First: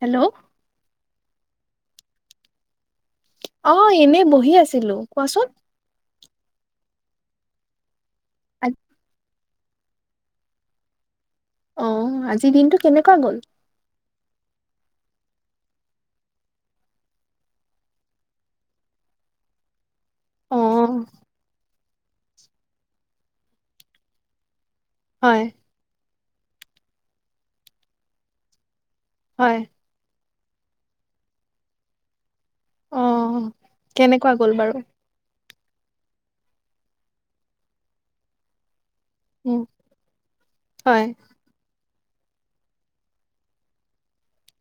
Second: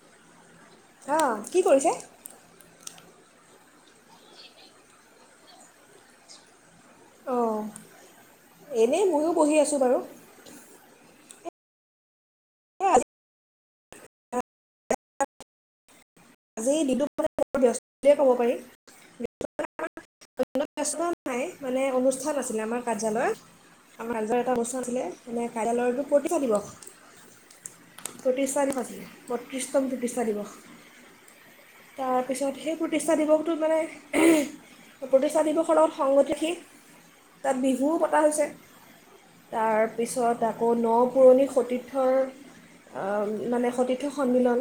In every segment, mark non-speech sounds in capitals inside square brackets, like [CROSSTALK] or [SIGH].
Hello. অঁ, কি কৰিছে? অ, এনে বহি আছিলো। কোৱাচোন? অঁ আ- এনেই ময়ো পঢ়ি আছোঁ বাৰু। আহ আজিৰ দিনটো এই আজি কেনেকুৱা গল। আজি দিনটো ব্যস্ত বুলিয়ে ক'ব পাৰি। অ নাই মানে অনু [INAUDIBLE] আছিলে আমাৰ কাৰ্যালয় আমাৰ এটা বস ছিলে হয় এনে কাইলৰ প্ৰতিভা দিিবস প্ৰতিশাৰখতি হয় বত্ৰিছতটমটো বিচাৰিব তাৰ তাৰপিছত সেই অ প্ৰতিষ্ঠা দিৱসটো মানে কেনেকুৱা গ'ল বাৰু প্ৰতিষ্ঠা দিৱসৰ লগত সংগতি তাত বিহুও পতা হৈছে উম তাৰপিছত আকৌ ন হয় পুৰণি সতীৰ্থ থ মানে সতীৰ্থ সন্মিলন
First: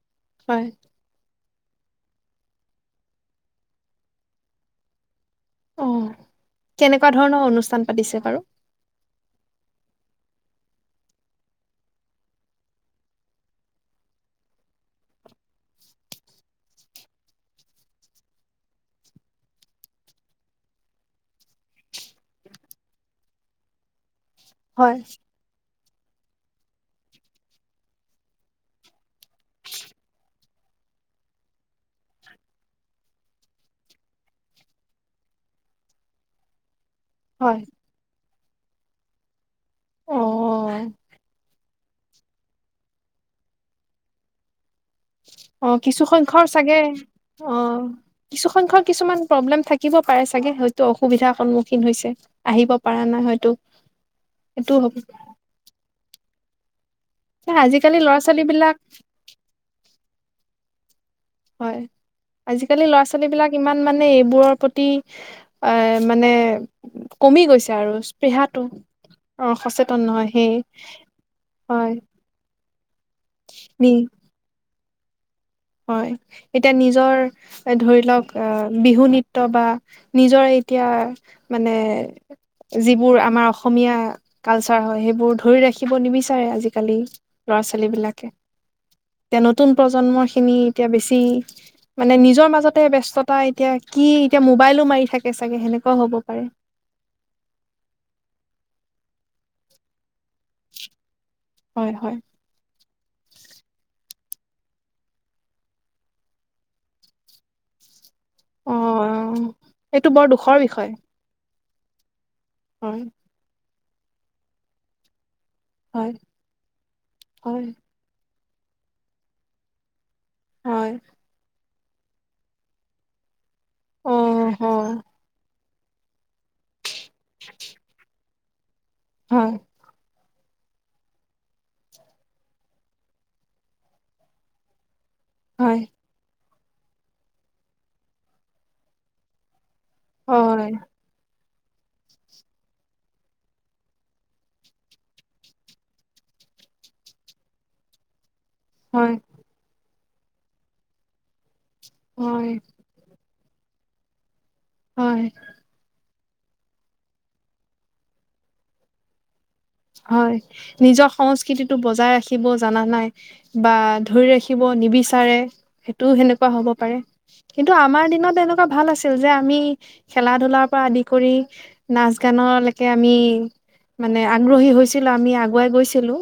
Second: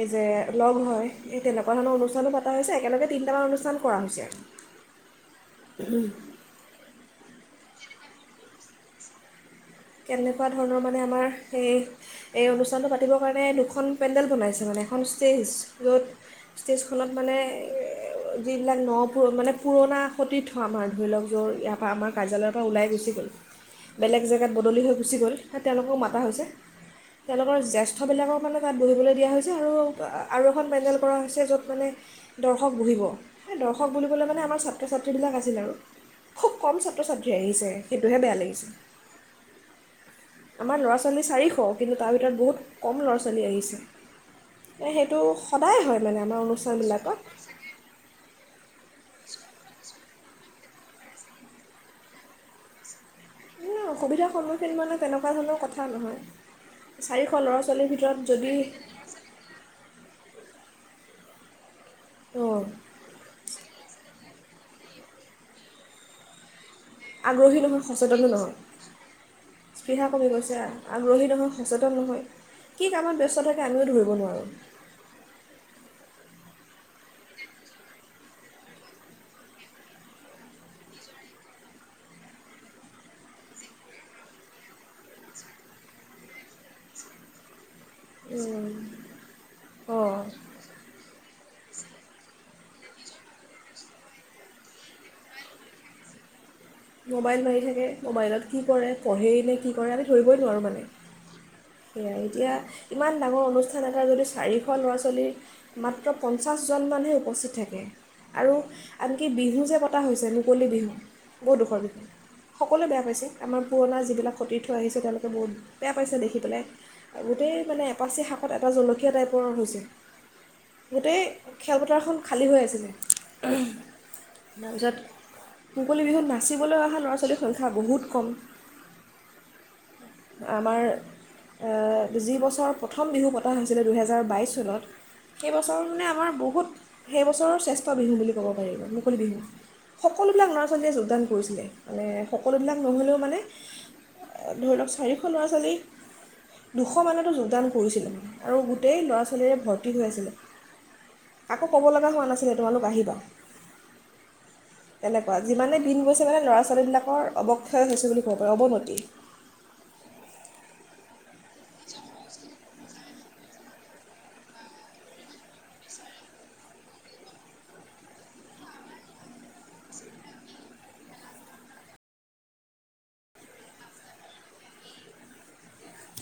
এই যে লগ হয় এই তেনেকুৱা ধৰণৰ অনুষ্ঠানো পতা হৈছে একেলগে তিনিটামান অনুষ্ঠান কৰা হৈছে অ কেনেকুৱা ধৰণৰ অনুষ্ঠান পাতিছে বাৰু কেনেকুৱা ধৰণৰ মানে আমাৰ এই এই অনুষ্ঠানটো পাতিবৰ কাৰণে দুখন পেণ্ডেল বনাইছে মানে এখন ষ্টেজ য'ত ষ্টেজখনত মানে যিবিলাক ন প মানে পুৰণা সতীৰ্থ আমাৰ ধৰি লওক য'ৰ ইয়াৰ পৰা আমাৰ কাৰ্যালয়ৰ পৰা ওলাই গুচি গ'ল বেলেগ জেগ জাত বদলি হয় গুি গল তেওঁলোকক মা োক জানে ত ব দ আৰু আৰু এখন পেডেল কৰা হৈছে য'ত মানে দৰ্শক বহিবেই দৰ্শক মান আ ছ্ৰ ছ্ৰীবিলাক আছিল আৰু খব ক পছাত ধৰি হয় আহিছে সেইটোহে বেয়া লাগিছে অ আমাৰ ল'ৰা ছোৱালী চাৰিশ কিন্তু তাৰ ভিতৰত বহুত কম ল'ৰা ছোৱালী আহিছে সেইটো অ সদায় হয় কিছু মানে আমাৰ সংখ্য্ক চাগে অনুষ্ঠানবিলাকত অ কিছু সংখ্য্ক কিছুমান প্ৰব্লেম থাকিব পাৰে চাগে হয়তো অসুবিধাৰ সন্মুখীন হৈছে আহিব পা নাই হয় অসুবিধাৰ সন্মুখীন মানে তেনেকুৱা ধৰণৰ কথা নহয় চাৰিশ ল'ৰা ছোৱালীৰ আজিকালি ভিতৰত ল'ৰা ছোৱালী যদি বিলাক হয় অঁ আজিকালি ল'ৰা ছোৱালী বিলাক ইমান মানে এইবোৰৰ প্ৰতি মানে কমি আগ্ৰহী গৈছে নহয় আৰু সচেতনো স্পৃহাটো নহয়, অ সচেতন স্প্ৰীহা নহয় কমি সেই গৈছে আগ্ৰহী নহয় হয় সচেতন নহয় কি কামত ব্যস্ত থাকে নি আমিও ধৰিব নোৱাৰোঁ। হয়, এতিয়া নিজৰ ধৰি লওঁক আ বিহু নৃত্য বা নিজৰ এতিয়া মানে যিবোৰ আমাৰ অসমীয়া কালচাৰ হয় সেইবোৰ ধৰি ৰাখিব নিবিচাৰে, আজিকালি ল'ৰা ছোৱাল বিলাকে, এতিয়া নতুন অঁ প্ৰজন্ম এতিয়া বেছি মানে নিজৰ মাজতে ব্যস্ততা এতিয়া কি এতিয়া মোবাইলো মাৰি থাকে চাগে সেনেকুৱাও হ'ব পাৰে। মোবাইল মাৰি থাকে, মোবাইলত কি কৰে পঢ়েই নে কি কৰে। ধৰিবই নোৱাৰোঁ মানে, হয় হয় সেয়াই এতিয়া ইমান ডাঙৰ অনুষ্ঠান এটা যদি চাৰিশ ল'ৰা ছোৱালীৰ মাত্ৰ পঞ্চাছজন মানহে উপস্থিত থাকে আৰু অ আনকি বিহু যে পতা এইটো হৈছে বৰ দুখৰ মুকলি বিষয় বিহু বহুত দুখৰ বিষয়। সকলোৱে হয় বেয়া পাইছে আমাৰ পুৰণা যিবিলাক সতীৰ্থ আহিছে তেওঁলোকে বহুত বেয়া হয় পাইছে দেখি পেলাই, গোটেই হয় মানে এপাচি শাক কত এটা জলকীয়া টাইপৰ হৈছে। হয় গোটেই খেলপথাৰখন খালী হৈ আছিলে। অ হয় তাৰপিছত মুকলি বিহুত নাই নাচিবলৈ অহা ল'ৰা ছোৱালীৰ সংখ্যা বহুত কম। হয়। আমাৰ এ যি বছৰ প্ৰথম বিহু পতা হৈছিলে দুহেজাৰ বাইছ চনত সেই হয় বছৰ মানে আমাৰ বহুত সেই বছৰৰ শ্ৰেষ্ঠ বিহু বুলি ক'ব পাৰিব মুকলি বিহু সকলো বিলাক ল'ৰা হয় ছোৱালীয়ে যোগদান কৰিছিলে। মানে সকলোবিলাক নহ'লেও মানে ধৰি অ লওক চাৰিশ ল'ৰা ছোৱালীৰ দুশমানতো যোগদান কৰিছিলে। আৰু গোটেই হয় ল'ৰা ছোৱালীৰে ভৰ ভৰ্তি হৈ আছিলে। কাকো ক'ব লগা হোৱা হয় নাছিলে তোমালোক আহিবা। হয় তেনেকুৱা, যিমানে দিন গৈছে [UNINTELLIGIBLE] মানে ল'ৰা ছোৱালীবিলাকৰ অৱক্ষয় হৈছে বুলি ক'ব পাৰি, অৱনতি। হয় নিজৰ সংস্কৃতিটো বজাই ৰাখিব জানা নাই বা ধৰি ৰাখিব নিবিচাৰে সেইটোও সেনেকুৱা হব পাৰে, কিন্তু আমাৰ দিনত এনেকুৱা ভাল আছিল যে আমি খেলা ধুলাৰ পৰা আদি কৰি নাচ গানলৈকে আমি মানে গ্ৰহী হৈছিলোঁ আমি আগুৱাই গৈছিলোঁ,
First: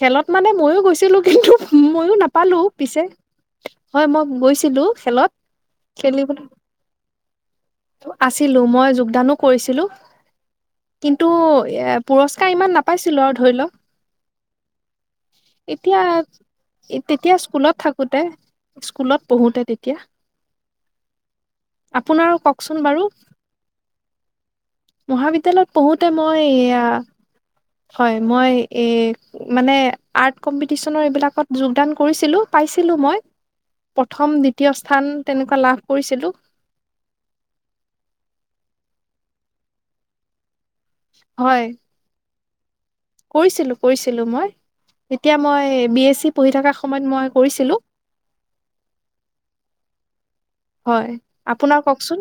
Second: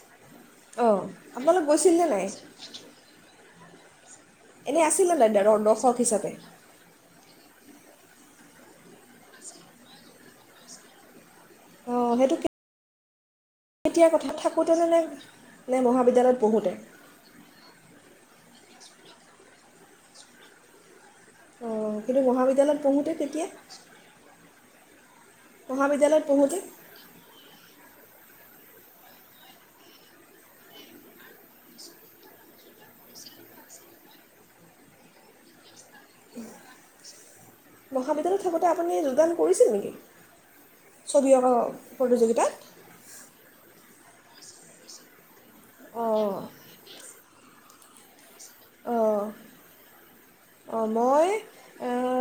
খেলত মানে মইও অঁ গৈছিলোঁ ছিলো কিন্তু আপোনালোক গৈছিল নে মইয়ো নাই নাপালো পিছে। হয় মই গৈছিলো, এনেই আছিলে খেলত নাই দৰ- দৰ্শক হিচাপে খেলিবলৈ আছিলো মই যোগদানো কৰিছিলো কিন্তু টো এ পুৰস্কাৰ ইমান নাপ পাইছিলো আৰু ধৰি লওক এতিয়া কথা থাকোঁতে যেনে নে এতিয়া মহাবিদ্যালয়ত পঢ়োঁতে তেতিয়া স্কুলত থাকোতে স্কুলত পঢ়োতে তেতিয়া অ কিন্তু আপোনাৰ কওকচোন মহাবিদ্যালয়ত বাৰু পঢ়োতে তেতিয়া মহাবিদ্যালয়ত পঢ়োতে মহাবিদ্যালয়ত মই পঢ়োঁতে এয়া হয় ম মানে আিি ম দ্বিতীয়ুৱ লাভ মহাবিদ্যালয়ত থাকোঁতে আপুনি যোগদান কৰিছে নেকি ছবিি অ হয় প্ৰতিযোগিতাত কৰিছিলো কৰিছিলো মই এতিয়া মই বি এছ চি অঁ পঢ়ি থকা সময়ত মই কৰিছিলোঁ অঁ অ হয় মই আপোনাৰ কওকচোন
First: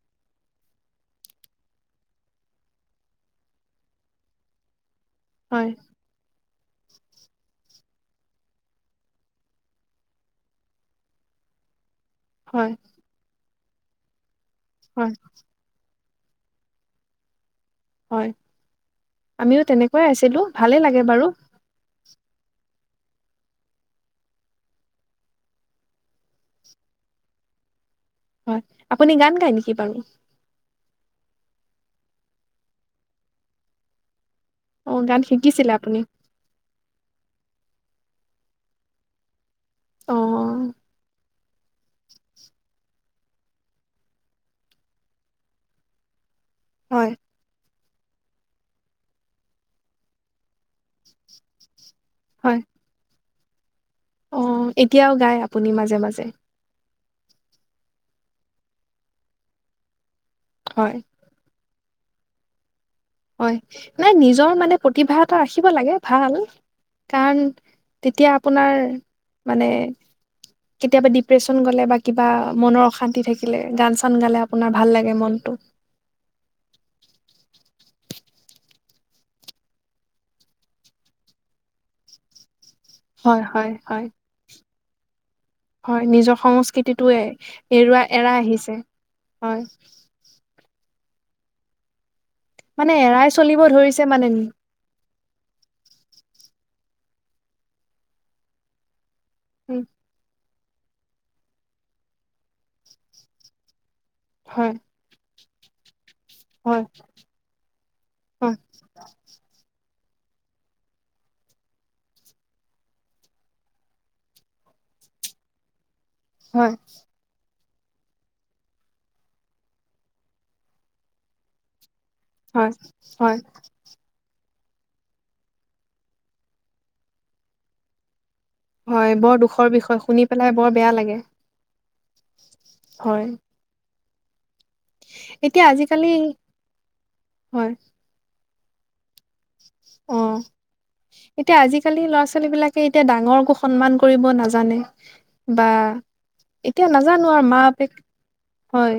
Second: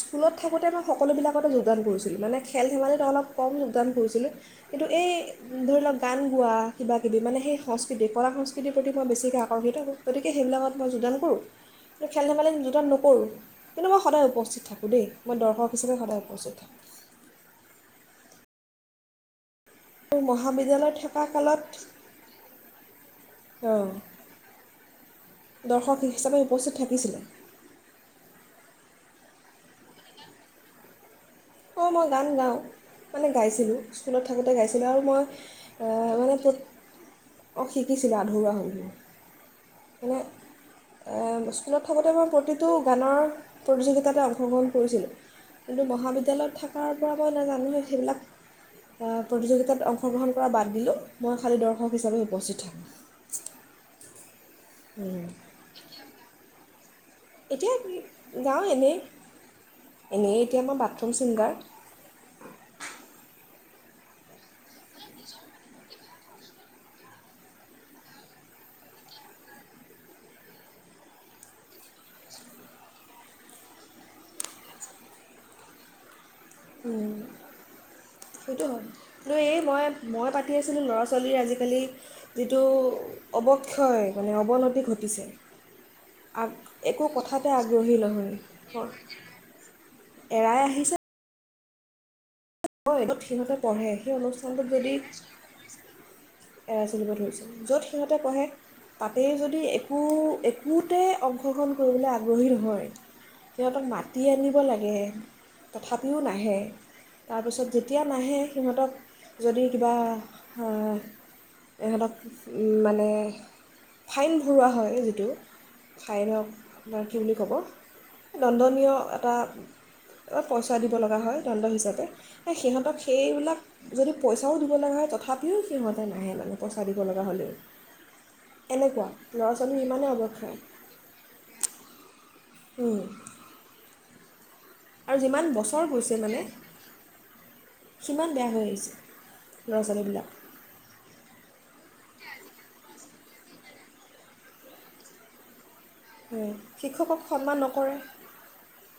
স্কুলত থাকোঁতে মই সকলোবিলাকতে যোগদান কৰিছিলোঁ মানে খেল ধেমালিত অলপ কম যোগদান কৰিছিলোঁ কিন্তু এই হয় ধৰি লওক গান গোৱা কিব কিবি মানে সেই সংস্কৃতি কলা সংস্কৃতিৰ প্ৰতি মই বেছিকৈ আকৰ্ষিত কৰোঁ গতিকে সেইবিলাকত মই যোগান কৰোঁ খেল ধেমালি নি হয় যোতন নকৰোঁ কিন্তু মই সদায় উপস্থিত থাকোঁ দ হয় মইৰ্শক হিচাপে সদায় অচতোক হয় আমিও তেনেকুৱাই মোৰ আছিলো ভালে মহাবিদ্যালয়ত লাগে থকা বাৰু কালত অঁ দৰ্শক হিচাপে উপস্থিত থাকিছিলে হয় আপুনি গান গায় নেকি বাৰু অঁ মই গান গাওঁ মানে গাইছিলোঁ স্কুলত থাকোঁতে গাইছিলোঁ অ আৰু গান মই শিকিছিলে আপুনি মানে শিক চিৰা ধুোৱাে অ মানে স্কুলত থাকোঁতে মই প্ৰতিটো গানৰ প্ৰতিযোগিতাতে অংশগ্ৰহণ কৰিছিল কিন্তু মহাবিদ্যালয় তেল থকাৰ হয় পৰা ক' ন জানোেই স প্ৰতিযোগ অংশগ্ৰহণ কৰা বাদ দোঁ ম শক হিচাপে উপস্থিত থাকে [INAUDIBLE] অঁ এতিয়াও গায় আপুনি মাজে মাজে এতিয়া যাঁও এনেই এনেই এতিয়া মই হয় বাথৰুম ছিংগাৰ হয় নাই নিজৰ মানে প্ৰতিভা এটা ৰাখিব লাগে ভাল কাৰণ তেতিয়া আপোনাৰ মানে কেতিয়াবা ডিপ্ৰেচন গলে বা কিবা মনৰ অশান্তি থাকিলে গান চান গালে আপোনাৰ ভাল লাগে মনটো সেইটো হয় কিন্তু এই মই মই পাতি আছিলোঁ ল'ৰা ছোৱালীৰ আজিকালি টো হয় হয় হয় অৱক্ষয় মানে অৱনতি ঘটে পিছে হয় নিজৰ সংস্কৃতিটোৱে আগ্ৰহী এৰুৱা এৰাই আহিছে নহয় হয় মানে মই এই এৰাই সিহঁতে চলিব পঢ়ে ধৰিছে সেই মানে অনুষ্ঠানটোত যদি এৰাই চলিব ধৰিছে য'ত সিহঁতে পঢ়ে তাকেই যদি একো এক বহুতে অংশগ্ৰহণ কৰিবলৈ আগ্ৰহী নহয় সিহঁতক মাত দি আনিব হয় লাগে তথাপি ও নাহে হয় তাৰপিছত যেতিয়া নাহে হয় সিহঁতক যদি বা ইহঁতক মানে ফাইন ভৰোৱা হয় যিটো ফাইনেল হয় কি বুলি কব আপোনাৰ কি বুলি ক'ব দণ্ডনীয় এটা পইচা দিব লগা হয় দণ্ড হিচাপে হয় সিহঁতক হয় সেইবিলাক যদি পইচা পইচাঁও দিব লগা হয় তথাপিও সিহঁতে নাহে মানে পইচাঁ দিব লগা হ'লেও এনেকুৱা হয় বৰ ল'ৰা দুখৰ ছোৱালীৰ বিষয় ইমানেই শুনি পেলাই বৰ বেয়া লাগে উম হয় আৰু যিমান এতিয়া বছৰ আজিকালি গৈছে মানে হয় সিমান বেয়া হৈ [INAUDIBLE] লৰা ছোৱালী অ বিলাক এতিয়া আজিকালি ল'ৰা ছোৱালী বিলাকে এতিয়া ডাঙৰকো সন্মান কৰিব নাজানে বা এতিয়া শিক্ষকক নাজানো আৰু সন্মান মা বাপেক নকৰে হয়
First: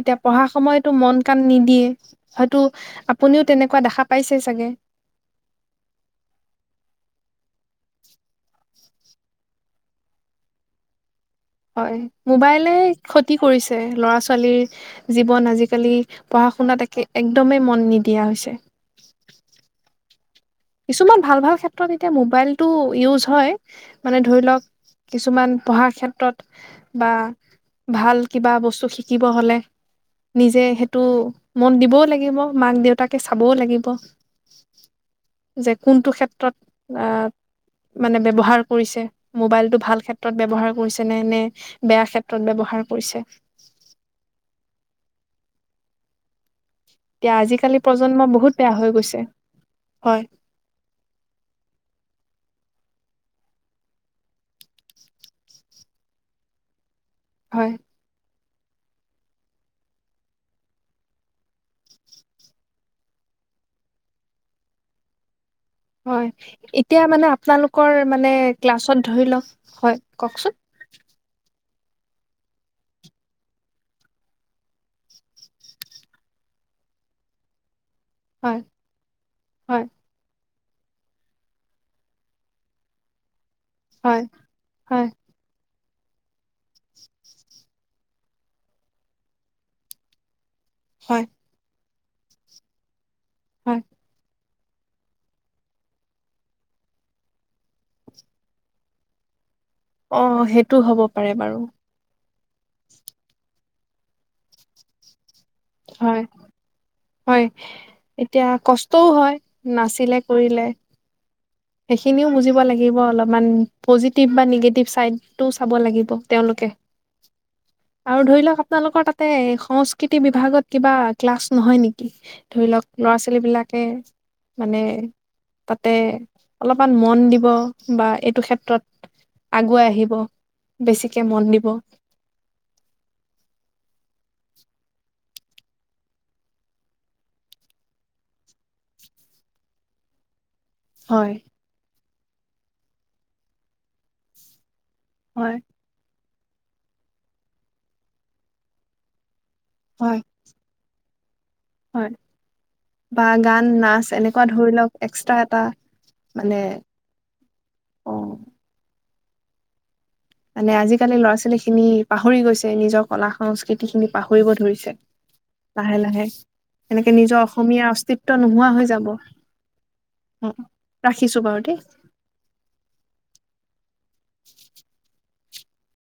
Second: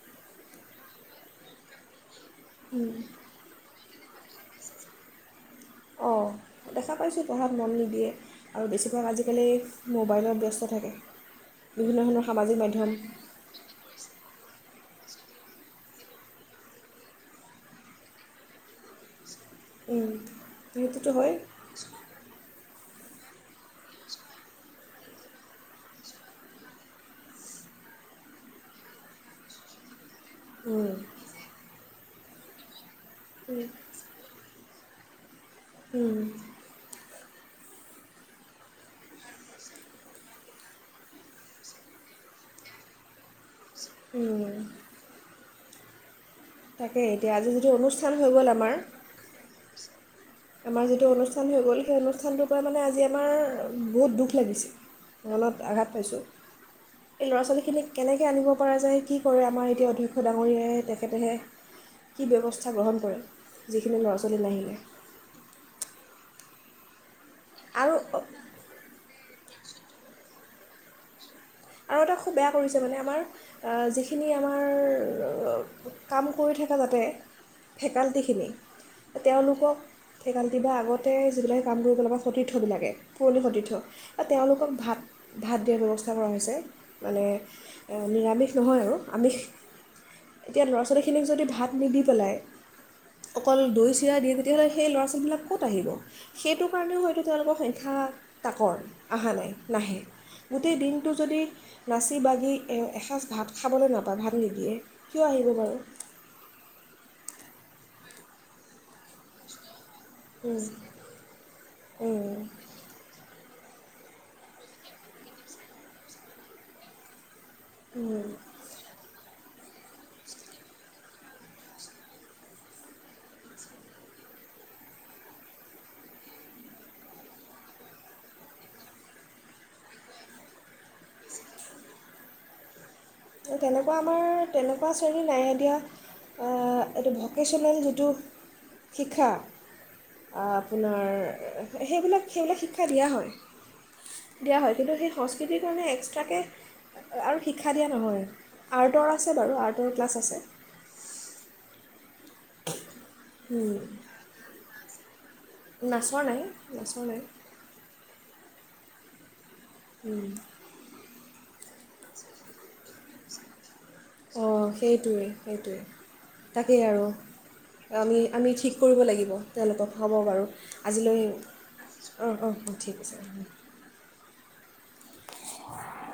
এতিয়া পঢ়া সময়তো মন কাণ নিদিয়ে হয়তো আপুনিও তেনেকুৱা দেখা পাইছে চাগে অঁ দেখা পাইছোঁ পঢ়াত মন নিদিয়ে আৰু বেছিভাগ আজিকালি মোবাইলত ব্যস্ত থাকে হয় বিভিন্ন ধৰণৰ সামাজিক মোবাইলে মাধ্যম ক্ষতি কৰিছে ল'ৰা ছোৱালীৰ জীৱন আজিকালি পঢ়া শুনাত একে একদমেই মন নিদিয়া হৈছে উম কিছুমান ভাল ভাল ক্ষেত্ৰত এতিয়া মোবাইলটো ইউজ হয় মানে ধৰি লওক কিছুমান পঢ়াৰ ক্ষেত্ৰত বা ভাল কিবা বস্তু শিকিব হ'লে নিজে সেইটো মন দিবও লাগে কিব মাক দেউত তাকে চাবও লাগিব যে কোনটো ক্ষেত্ৰত আহ মানে ব্যৱহাৰ কৰিছে মোবাইলটো ভাল ক্ষেত্ৰত ব্যৱহাৰ কৰিছে নে নে বেয়া ক্ষেত্ৰত ব্যৱহাৰ কৰিছে উম তাকে এতিয়া আজি যিটো আজিকালি অনুষ্ঠান প্ৰজন্ম হৈ গ'ল বহুত আমাৰ বেয়া হৈ গৈছে হয় আমাৰ যিটো অনুষ্ঠান হৈ গ'ল সেই অনুষ্ঠানটো মানে আজি আমাৰ বহুত দুখ লাগিছে মনত আঘাত পাইছোঁ এই ল'ৰা হয় ছোৱালীখিনিক কেনেকৈ আনিব কৰা যায় কি কৰে আমাৰ এতিয়া অধ্যক্ষ ডাঙৰীয় তেখেতেহে কি ব্যৱস্থা গ্ৰহণ কৰে যিখিনি ল'ৰা ছোৱালী নাহিলে হয় এতিয়া মানে আপোনালোকৰ আৰু মানে ক্লাছত ধৰি লওক হয় কওকচোন আৰু এটা খুব বেয়া কৰিছে মানে আমাৰ যিখিনি আমাৰ কাম কৰি থকা যাতে ফেকালিটিখিনি হয় তেওঁলোকক হয় ফেকাল কেতিয়া আগতে যিবিলাক সেই কাম কৰিব পেলাব পৰা সতীৰ্থবিলাকে পুৰণি সতীৰ্থ হয় তেওঁলোকক ভাত হয় ভাত দিয়াৰ ব্যৱস্থা [UNINTELLIGIBLE] মানে নিৰামিষ নহয় আৰু আমিষ এতিয়া ল'ৰা হয় ছোৱালীখিনিক যদি ভাত নিবি সেলায় অকল হয়। দৈ চিৰা দি তেতিয়' সেই ল'ৰা ছোৱালীবিলাক ক'ত আহিব সেইটো কাৰণেও হয়তো তেওঁলোকৰ সংখ্যা তাকৰ অহা নাই নাহে অ সেইটো গোটেই হ'ব দিনটো পাৰে যদি বাৰু নাছে বাগি এসাজ ভাত খাবলৈ নাপাই ভাত নিদিয়ে কিয় আহিব বাৰু হয় হয় এতিয়া কষ্টও হয় নাচ শিকিলে কৰিলে সেইখিনিও বুজিব লাগিব অলপমান। পজিটিভ বা নিগেটিভ চাইডটো চাব লাগিব তেওঁলোকে। আৰু ধৰি লওক আপোনালোকৰ তাতে। সংস্কৃতি বিভাগ। ভাগত কিবা ক্লাছ নহয় নেকি ধৰি লওক ল'ৰা ছোৱালীবিলাকে মানে তাতে অলপমান মন দিব বা এইটো ক্ষেত্ৰত আগুৱাই আহিব বেছিকে মন দিব। তেনেকুৱা আমাৰ তেনেকুৱা শ্ৰেণীৰ নাই এতিয়া এইটো ভকেচনেল যিটো শিক্ষা আ। আপোনাৰ হয় সেইবিলাক। সেইবিলাক শিক্ষা দিয়া হয় দিয়া হয়। কিন্তু সেই হয় সংস্কৃতিৰ কাৰণে এক্সট্ৰাকে আৰু শিক্ষা দিয়া নহয় আৰ্টৰ আছ আছে বাৰু আৰ্টৰ ক্লাছ হয় আছে। হয় বা গান নাচ এনেকুৱা ধৰি লওঁক এক্সট্ৰা এটা নাচৰ নাই মানে, নাচৰ নাই অ' মানে আজিকালি ল'ৰা ছোৱা লে খিনি পাহৰি গৈছে নিজৰ কলা-সংস্কৃতি অ', সেইটোৱেই সেইটোৱেই, লাহে লাহে তাকেই আৰু, এনেকে নিজৰ অসমীয়া আমি অস্তিত্ব আমি নোহোৱা ঠিক হৈ কৰিব যাব অ লাগিব তেওঁলোকক হ'ব বাৰু আজিলৈ ৰাখিছো বাৰু দেই অ', অ', ঠিক আছে। [INAUDIBLE] [INAUDIBLE]